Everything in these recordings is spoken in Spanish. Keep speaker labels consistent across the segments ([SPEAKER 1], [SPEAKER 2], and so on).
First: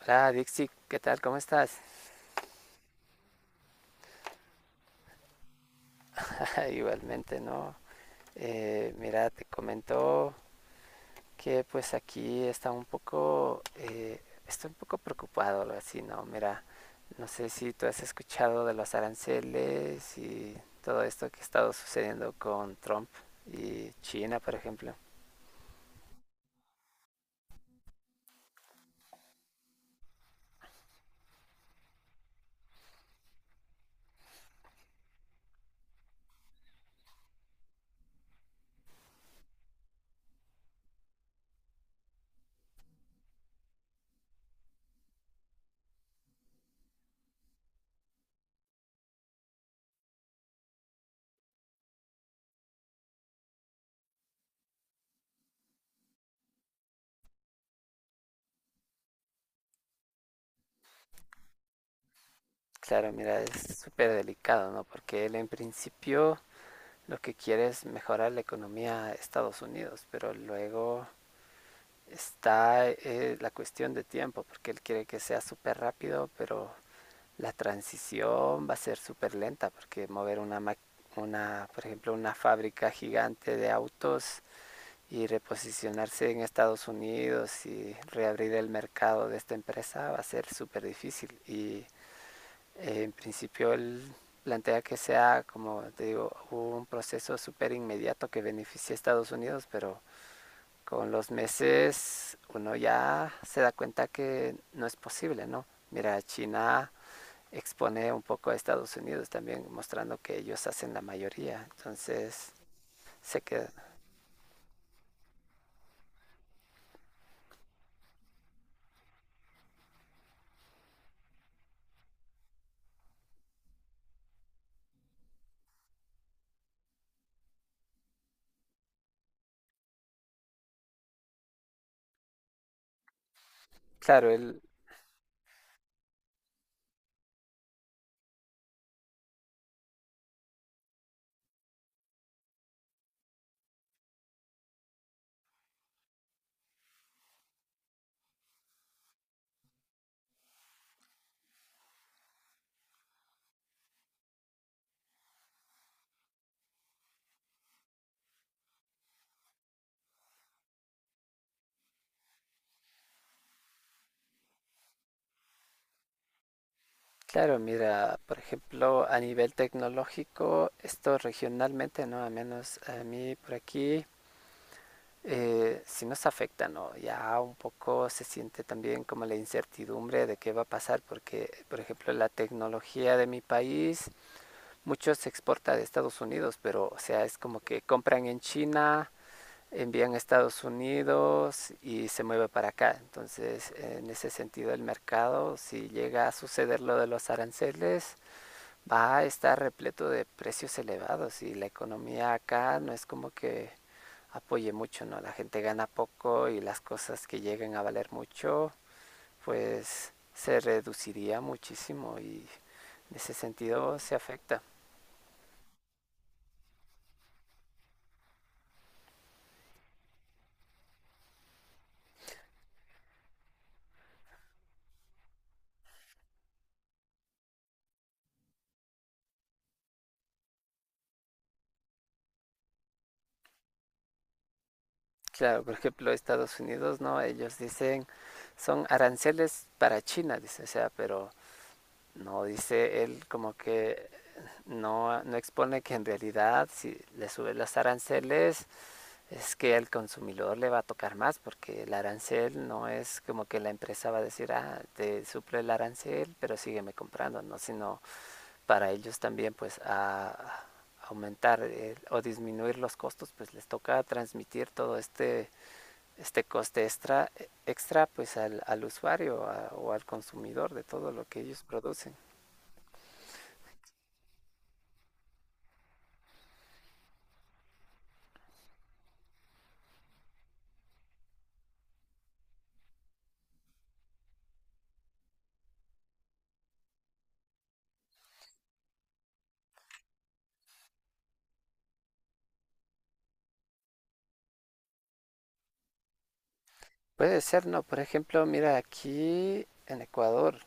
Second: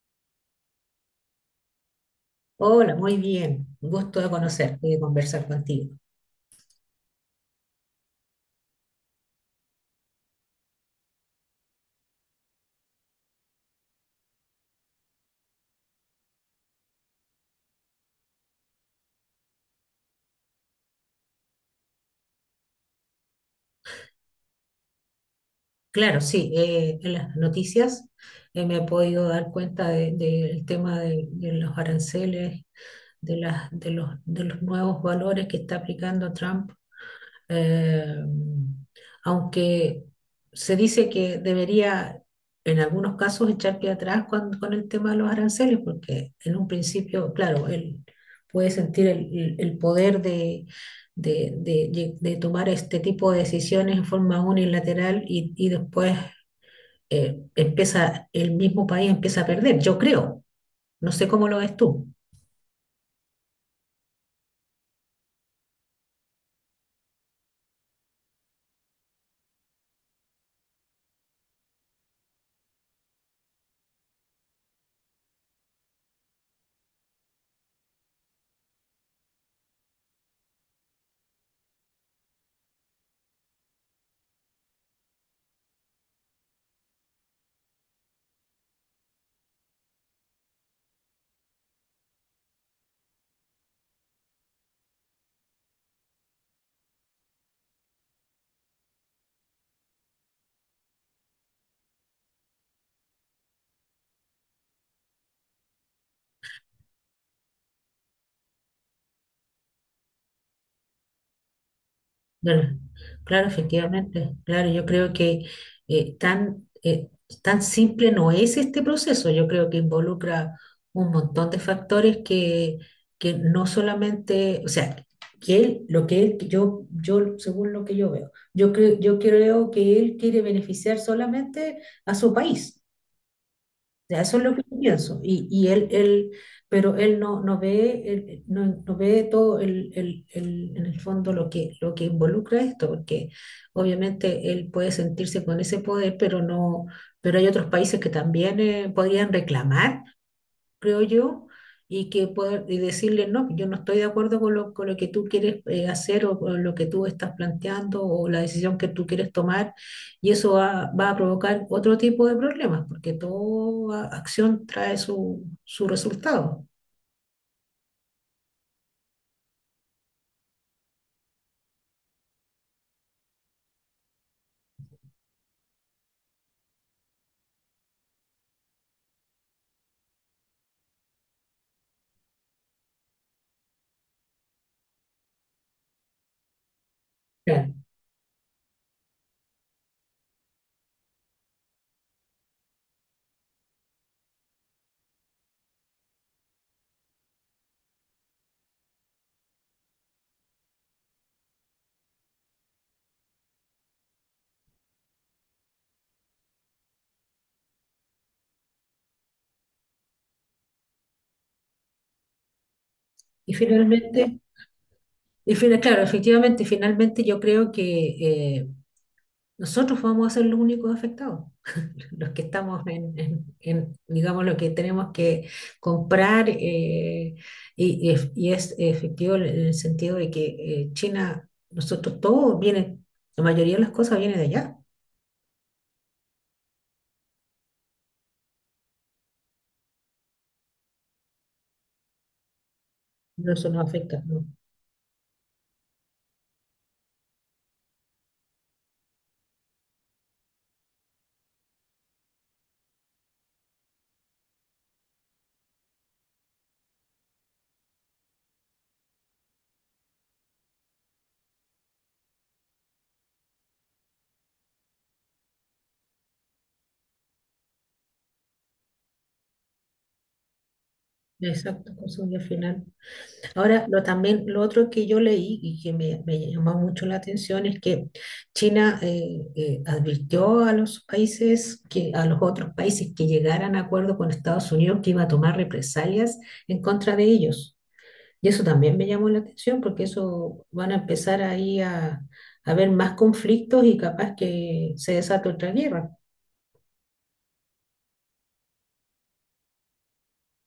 [SPEAKER 1] Hola Dixie, ¿qué tal? ¿Cómo estás?
[SPEAKER 2] Hola, muy bien. Un gusto de conocerte y de conversar contigo.
[SPEAKER 1] Igualmente, ¿no? Mira, te comento que pues aquí está un poco, estoy un poco preocupado, algo así, ¿no? Mira, no sé si tú has escuchado de los aranceles y todo esto que ha estado sucediendo con Trump y China, por ejemplo.
[SPEAKER 2] Claro, sí, en las noticias me he podido dar cuenta del tema de los aranceles, de los nuevos valores que está aplicando Trump, eh, aunque se dice que debería en algunos casos echar pie atrás con el tema de los aranceles, porque en un principio, claro, él puede sentir el poder de- de de tomar este tipo de decisiones en forma unilateral y después, el mismo país empieza a perder, yo creo. No sé cómo lo ves tú.
[SPEAKER 1] Claro, mira, es súper delicado, ¿no? Porque él en principio lo que quiere es mejorar la economía de Estados Unidos, pero luego está la cuestión de tiempo, porque él quiere que sea súper rápido, pero la transición va a ser súper lenta, porque mover una, por ejemplo, una fábrica gigante de autos y reposicionarse en Estados Unidos y reabrir el mercado de esta empresa va a ser súper difícil. Y en principio él plantea que sea, como te digo, un proceso súper inmediato que beneficie a Estados Unidos, pero con los meses uno ya se da cuenta que no es posible, ¿no? Mira, China expone un poco a Estados Unidos también, mostrando que ellos hacen la mayoría. Entonces,
[SPEAKER 2] Claro,
[SPEAKER 1] se
[SPEAKER 2] claro,
[SPEAKER 1] queda.
[SPEAKER 2] efectivamente. Claro, yo creo que eh, tan, eh, tan simple no es este proceso. Yo creo que involucra un montón de factores que no solamente, o sea, que él, lo que él, yo, según lo que yo veo, yo creo que él quiere beneficiar solamente a su país, sea,
[SPEAKER 1] Claro,
[SPEAKER 2] eso es lo
[SPEAKER 1] el,
[SPEAKER 2] que yo pienso. Pero él no ve todo en el fondo lo que involucra esto, porque obviamente él puede sentirse con ese poder, pero no, pero hay otros países que también podrían reclamar, creo yo, y que poder y decirle, no, yo no estoy de acuerdo con lo que tú quieres hacer o con lo que tú estás planteando o la decisión que tú quieres tomar, y eso va a provocar otro tipo de problemas, porque toda acción trae su resultado.
[SPEAKER 1] claro, mira, por ejemplo, a nivel tecnológico, esto regionalmente, ¿no? A menos a mí por aquí, sí nos afecta, ¿no? Ya un poco se siente también como la incertidumbre de qué va a pasar, porque, por ejemplo, la tecnología de mi país mucho se exporta de Estados Unidos, pero o sea, es como
[SPEAKER 2] Claro.
[SPEAKER 1] que compran en China, envían a Estados Unidos y se mueve para acá. Entonces, en ese sentido, el mercado, si llega a suceder lo de los aranceles, va a estar repleto de precios elevados y la economía acá no es como que apoye mucho, ¿no? La gente gana poco y las cosas que lleguen a valer mucho, pues se reduciría muchísimo y en ese
[SPEAKER 2] Y
[SPEAKER 1] sentido se
[SPEAKER 2] finalmente,
[SPEAKER 1] afecta.
[SPEAKER 2] claro, efectivamente, finalmente yo creo que nosotros vamos a ser los únicos afectados. Los que estamos digamos, lo que tenemos que comprar, y es efectivo en el sentido de que China, nosotros todo viene, la mayoría de las cosas viene de allá,
[SPEAKER 1] Claro, por ejemplo, Estados Unidos, ¿no? Ellos dicen, son aranceles para China, dice, o sea, pero no dice él
[SPEAKER 2] no,
[SPEAKER 1] como
[SPEAKER 2] eso no
[SPEAKER 1] que
[SPEAKER 2] afecta, ¿no?
[SPEAKER 1] no, no expone que en realidad si le suben los aranceles es que al consumidor le va a tocar más porque el arancel no es como que la empresa va a decir, ah, te suple el arancel, pero sígueme comprando, ¿no? Sino para ellos también pues a aumentar o disminuir los costos, pues les toca transmitir todo este coste extra pues al usuario o al consumidor de todo lo que ellos
[SPEAKER 2] Exacto,
[SPEAKER 1] producen.
[SPEAKER 2] consumo al final. Ahora, también lo otro que yo leí y que me llamó mucho la atención es que China, advirtió a los países, a los otros países que llegaran a acuerdo con Estados Unidos que iba a tomar represalias en contra de ellos. Y eso también me llamó la atención porque eso van a empezar ahí a haber más conflictos y capaz que se desata otra guerra.
[SPEAKER 1] Puede ser, ¿no? Por ejemplo, mira, aquí en Ecuador,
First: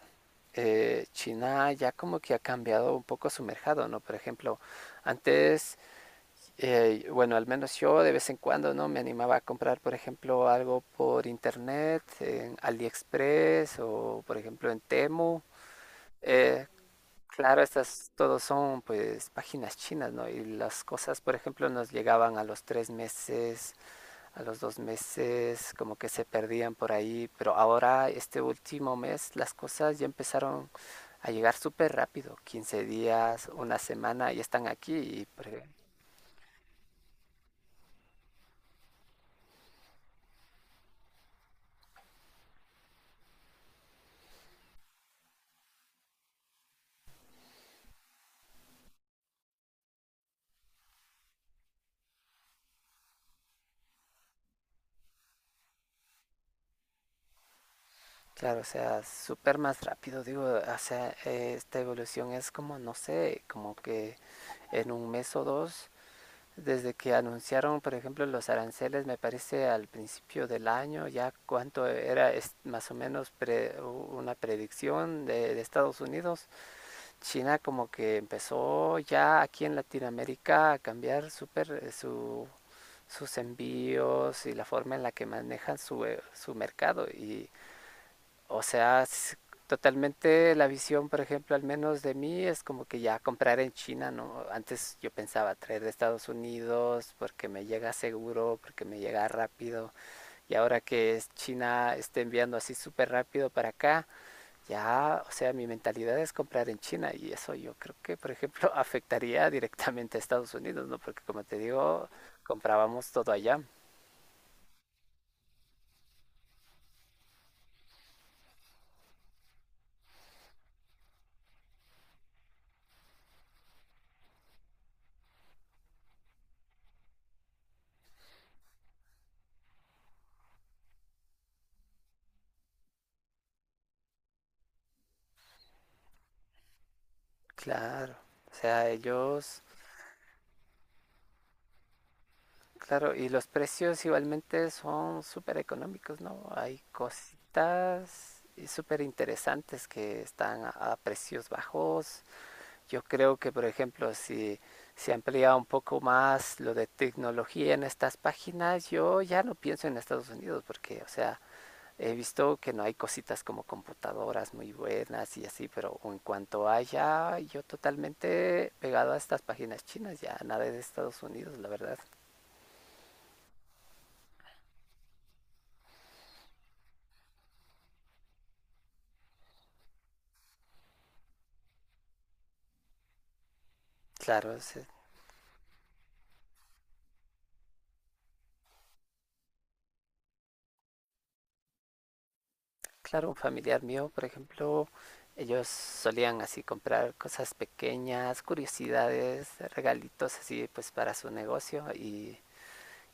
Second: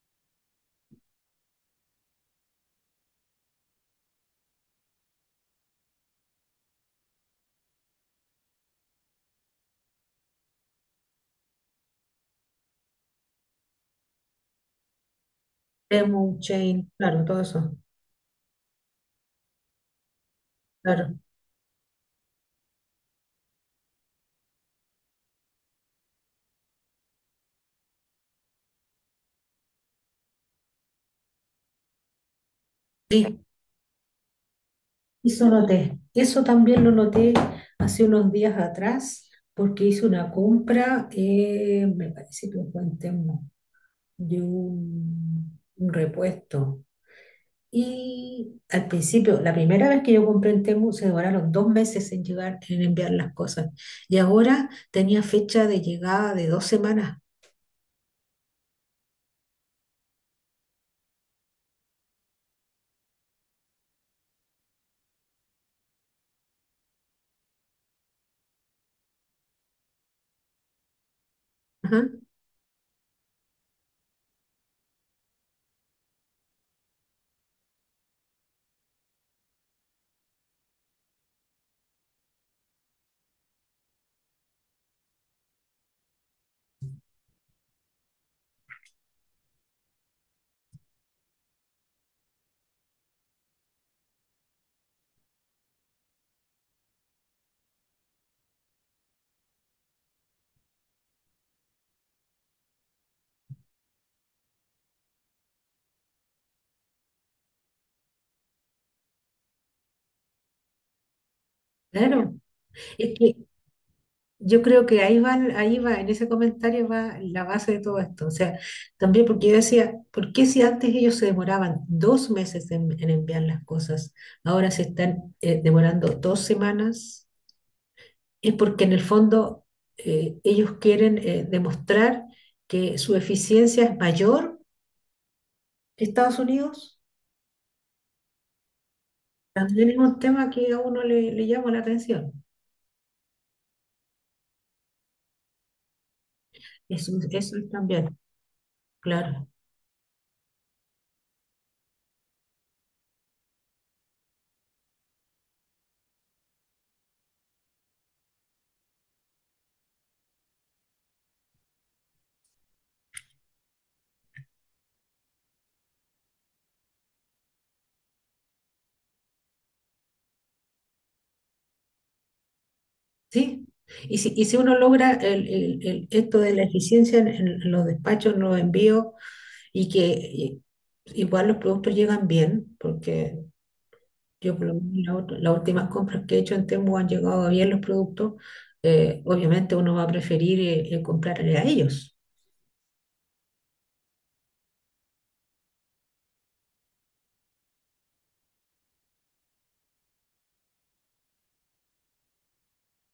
[SPEAKER 1] China ya como que ha cambiado un poco su mercado, ¿no? Por ejemplo, antes, bueno, al menos yo de vez en cuando, ¿no? Me animaba a comprar, por ejemplo, algo por internet, en AliExpress o, por ejemplo, en Temu.
[SPEAKER 2] Temu,
[SPEAKER 1] Eh,
[SPEAKER 2] Chain, claro, todo eso.
[SPEAKER 1] Claro, estas todos son pues páginas chinas, ¿no? Y las
[SPEAKER 2] Claro.
[SPEAKER 1] cosas, por ejemplo, nos llegaban a los 3 meses, a los 2 meses, como que se perdían por ahí, pero ahora este último mes las cosas ya empezaron a llegar súper rápido, 15
[SPEAKER 2] Sí,
[SPEAKER 1] días, una semana, y están aquí y
[SPEAKER 2] Eso también lo noté hace unos días atrás, porque hice una compra, me parece que fue en Temu, de un repuesto. Y al principio, la primera vez que yo compré en Temu, se demoraron 2 meses en llegar, en enviar las cosas. Y ahora tenía fecha de llegada de 2 semanas.
[SPEAKER 1] claro, o sea, súper más rápido, digo, o sea, esta evolución es como, no sé, como que en un mes o dos. Desde que anunciaron, por ejemplo, los aranceles, me parece al principio del año, ya cuánto
[SPEAKER 2] Ajá,
[SPEAKER 1] era más o menos una predicción de Estados Unidos, China como que empezó ya aquí en Latinoamérica a cambiar súper sus envíos y la forma en la que manejan su mercado. Y o sea, totalmente la visión, por ejemplo, al menos de mí, es como que ya comprar en China, ¿no? Antes yo pensaba traer de Estados Unidos porque me llega seguro, porque me llega rápido. Y ahora que es China está enviando así súper rápido para acá, ya, o sea, mi mentalidad es comprar en China. Y eso yo creo que, por ejemplo, afectaría directamente a Estados Unidos, ¿no? Porque como te digo,
[SPEAKER 2] claro.
[SPEAKER 1] comprábamos
[SPEAKER 2] Es
[SPEAKER 1] todo
[SPEAKER 2] que
[SPEAKER 1] allá.
[SPEAKER 2] yo creo que ahí va, en ese comentario va la base de todo esto. O sea, también porque yo decía, ¿por qué si antes ellos se demoraban 2 meses en enviar las cosas, ahora se están demorando 2 semanas? Es porque en el fondo ellos quieren demostrar que su eficiencia es mayor que Estados Unidos.
[SPEAKER 1] Claro. O sea, ellos...
[SPEAKER 2] También es un tema que a uno le llama la atención.
[SPEAKER 1] Claro, y los precios igualmente son súper económicos, ¿no? Hay
[SPEAKER 2] Eso es también,
[SPEAKER 1] cositas y súper
[SPEAKER 2] claro.
[SPEAKER 1] interesantes que están a precios bajos. Yo creo que, por ejemplo, si se amplía un poco más lo de tecnología en estas páginas, yo ya no pienso en Estados Unidos porque, o sea, he visto que no hay cositas como computadoras muy buenas y así, pero en cuanto haya, yo totalmente pegado a estas páginas chinas, ya nada de Estados Unidos, la verdad.
[SPEAKER 2] Sí, y si uno logra esto de la eficiencia en los despachos, en los envíos, y que y- igual los productos llegan bien, porque
[SPEAKER 1] Claro,
[SPEAKER 2] yo por lo
[SPEAKER 1] es
[SPEAKER 2] menos las últimas compras que he hecho en Temu han llegado bien los productos, obviamente uno va a preferir comprarle a ellos,
[SPEAKER 1] Claro, un familiar mío, por ejemplo, ellos solían así comprar cosas pequeñas, curiosidades, regalitos así pues para su negocio y,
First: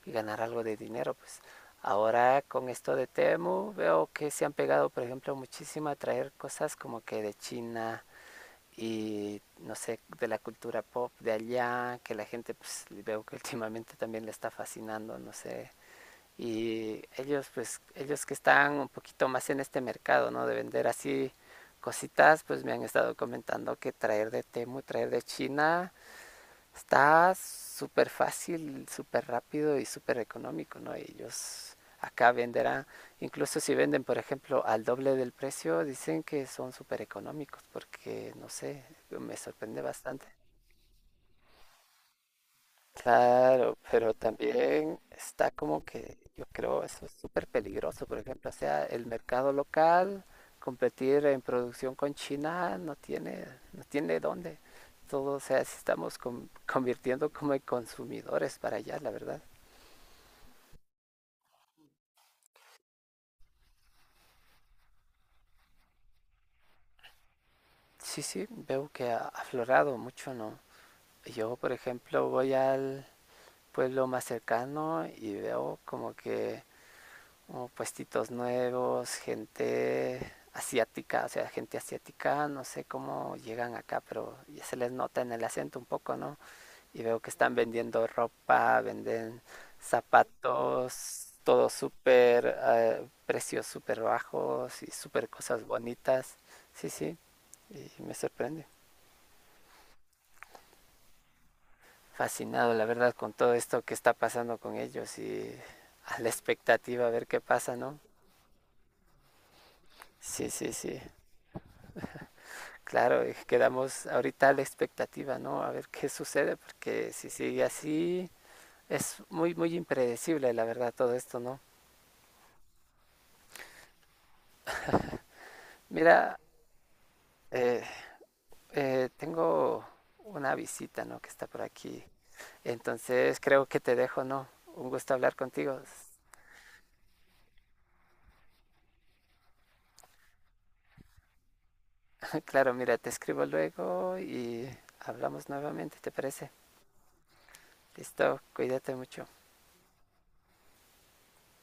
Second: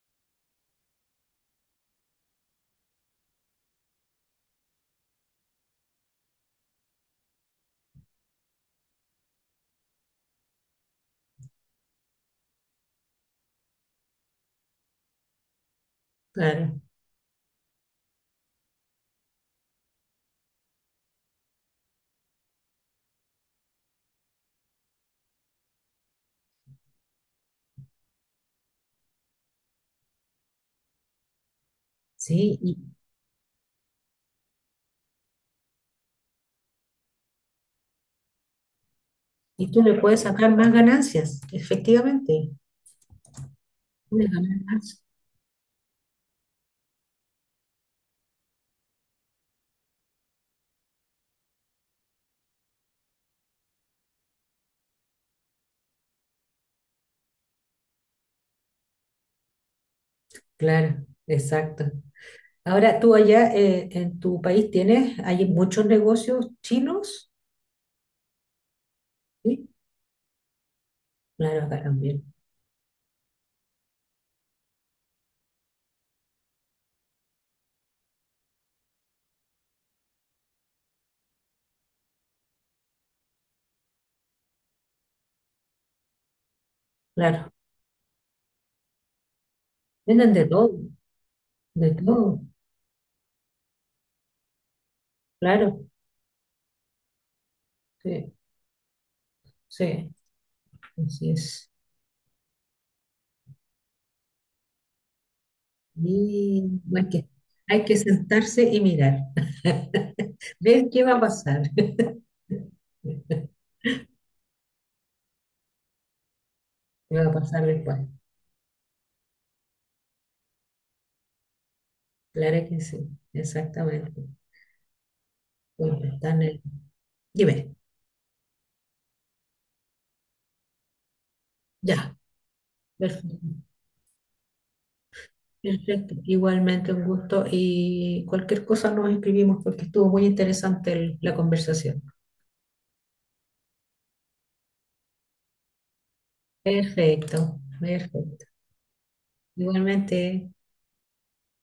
[SPEAKER 1] y ganar algo de dinero, pues. Ahora con esto de Temu veo que se han pegado, por ejemplo, muchísimo a traer cosas como que de China y no sé, de la cultura pop de allá, que la gente pues veo que últimamente también le está fascinando, no sé,
[SPEAKER 2] claro,
[SPEAKER 1] y ellos pues ellos que están un poquito más en este mercado no de vender así cositas pues me han estado comentando que traer de Temu traer de China está súper fácil súper rápido y súper económico no ellos acá
[SPEAKER 2] sí, y,
[SPEAKER 1] venderán incluso si venden por ejemplo al doble del precio dicen que son súper económicos porque no sé me
[SPEAKER 2] y
[SPEAKER 1] sorprende
[SPEAKER 2] tú le puedes
[SPEAKER 1] bastante.
[SPEAKER 2] sacar más ganancias, efectivamente,
[SPEAKER 1] Claro, pero
[SPEAKER 2] una ganancia,
[SPEAKER 1] también está como que yo creo eso es súper peligroso, por ejemplo, o sea, el mercado local, competir en producción con China no tiene, no tiene dónde. Todo, o sea, si estamos convirtiendo como en consumidores para allá, la verdad.
[SPEAKER 2] claro, exacto. Ahora, tú allá en tu país hay muchos negocios chinos.
[SPEAKER 1] Sí, sí, veo que ha
[SPEAKER 2] Sí,
[SPEAKER 1] aflorado mucho, ¿no? Yo,
[SPEAKER 2] claro,
[SPEAKER 1] por
[SPEAKER 2] acá también.
[SPEAKER 1] ejemplo, voy al pueblo más cercano y veo como que o puestitos nuevos, gente asiática, o sea, gente asiática, no sé cómo llegan acá, pero ya se les nota en el acento un poco, ¿no? Y veo que
[SPEAKER 2] Claro.
[SPEAKER 1] están vendiendo ropa, venden
[SPEAKER 2] Venden de todo,
[SPEAKER 1] zapatos, todo
[SPEAKER 2] de todo.
[SPEAKER 1] súper, precios súper bajos y súper cosas
[SPEAKER 2] Claro.
[SPEAKER 1] bonitas. Sí, sí, y me
[SPEAKER 2] Sí,
[SPEAKER 1] sorprende.
[SPEAKER 2] sí, así es.
[SPEAKER 1] Fascinado, la verdad, con todo esto que está pasando con ellos y a la
[SPEAKER 2] Y
[SPEAKER 1] expectativa
[SPEAKER 2] bueno,
[SPEAKER 1] a
[SPEAKER 2] es
[SPEAKER 1] ver
[SPEAKER 2] que
[SPEAKER 1] qué pasa,
[SPEAKER 2] hay que
[SPEAKER 1] ¿no?
[SPEAKER 2] sentarse y mirar.
[SPEAKER 1] Sí, sí,
[SPEAKER 2] Ver
[SPEAKER 1] sí.
[SPEAKER 2] qué va a pasar.
[SPEAKER 1] Claro,
[SPEAKER 2] ¿Qué
[SPEAKER 1] quedamos ahorita a la expectativa, ¿no? A ver qué sucede, porque
[SPEAKER 2] va
[SPEAKER 1] si
[SPEAKER 2] a
[SPEAKER 1] sigue
[SPEAKER 2] pasar después?
[SPEAKER 1] así, es muy, muy impredecible, la verdad, todo esto, ¿no?
[SPEAKER 2] Claro que sí, exactamente. Bueno,
[SPEAKER 1] Mira,
[SPEAKER 2] dime,
[SPEAKER 1] eh, tengo una visita, ¿no? Que está por aquí.
[SPEAKER 2] ya,
[SPEAKER 1] Entonces
[SPEAKER 2] perfecto.
[SPEAKER 1] creo que te dejo, ¿no? Un gusto hablar contigo.
[SPEAKER 2] Perfecto, igualmente un gusto y cualquier cosa nos escribimos porque estuvo muy interesante la conversación.
[SPEAKER 1] Claro, mira, te escribo luego y hablamos nuevamente, ¿te parece?
[SPEAKER 2] Perfecto,
[SPEAKER 1] Listo,
[SPEAKER 2] perfecto.
[SPEAKER 1] cuídate mucho.
[SPEAKER 2] Igualmente.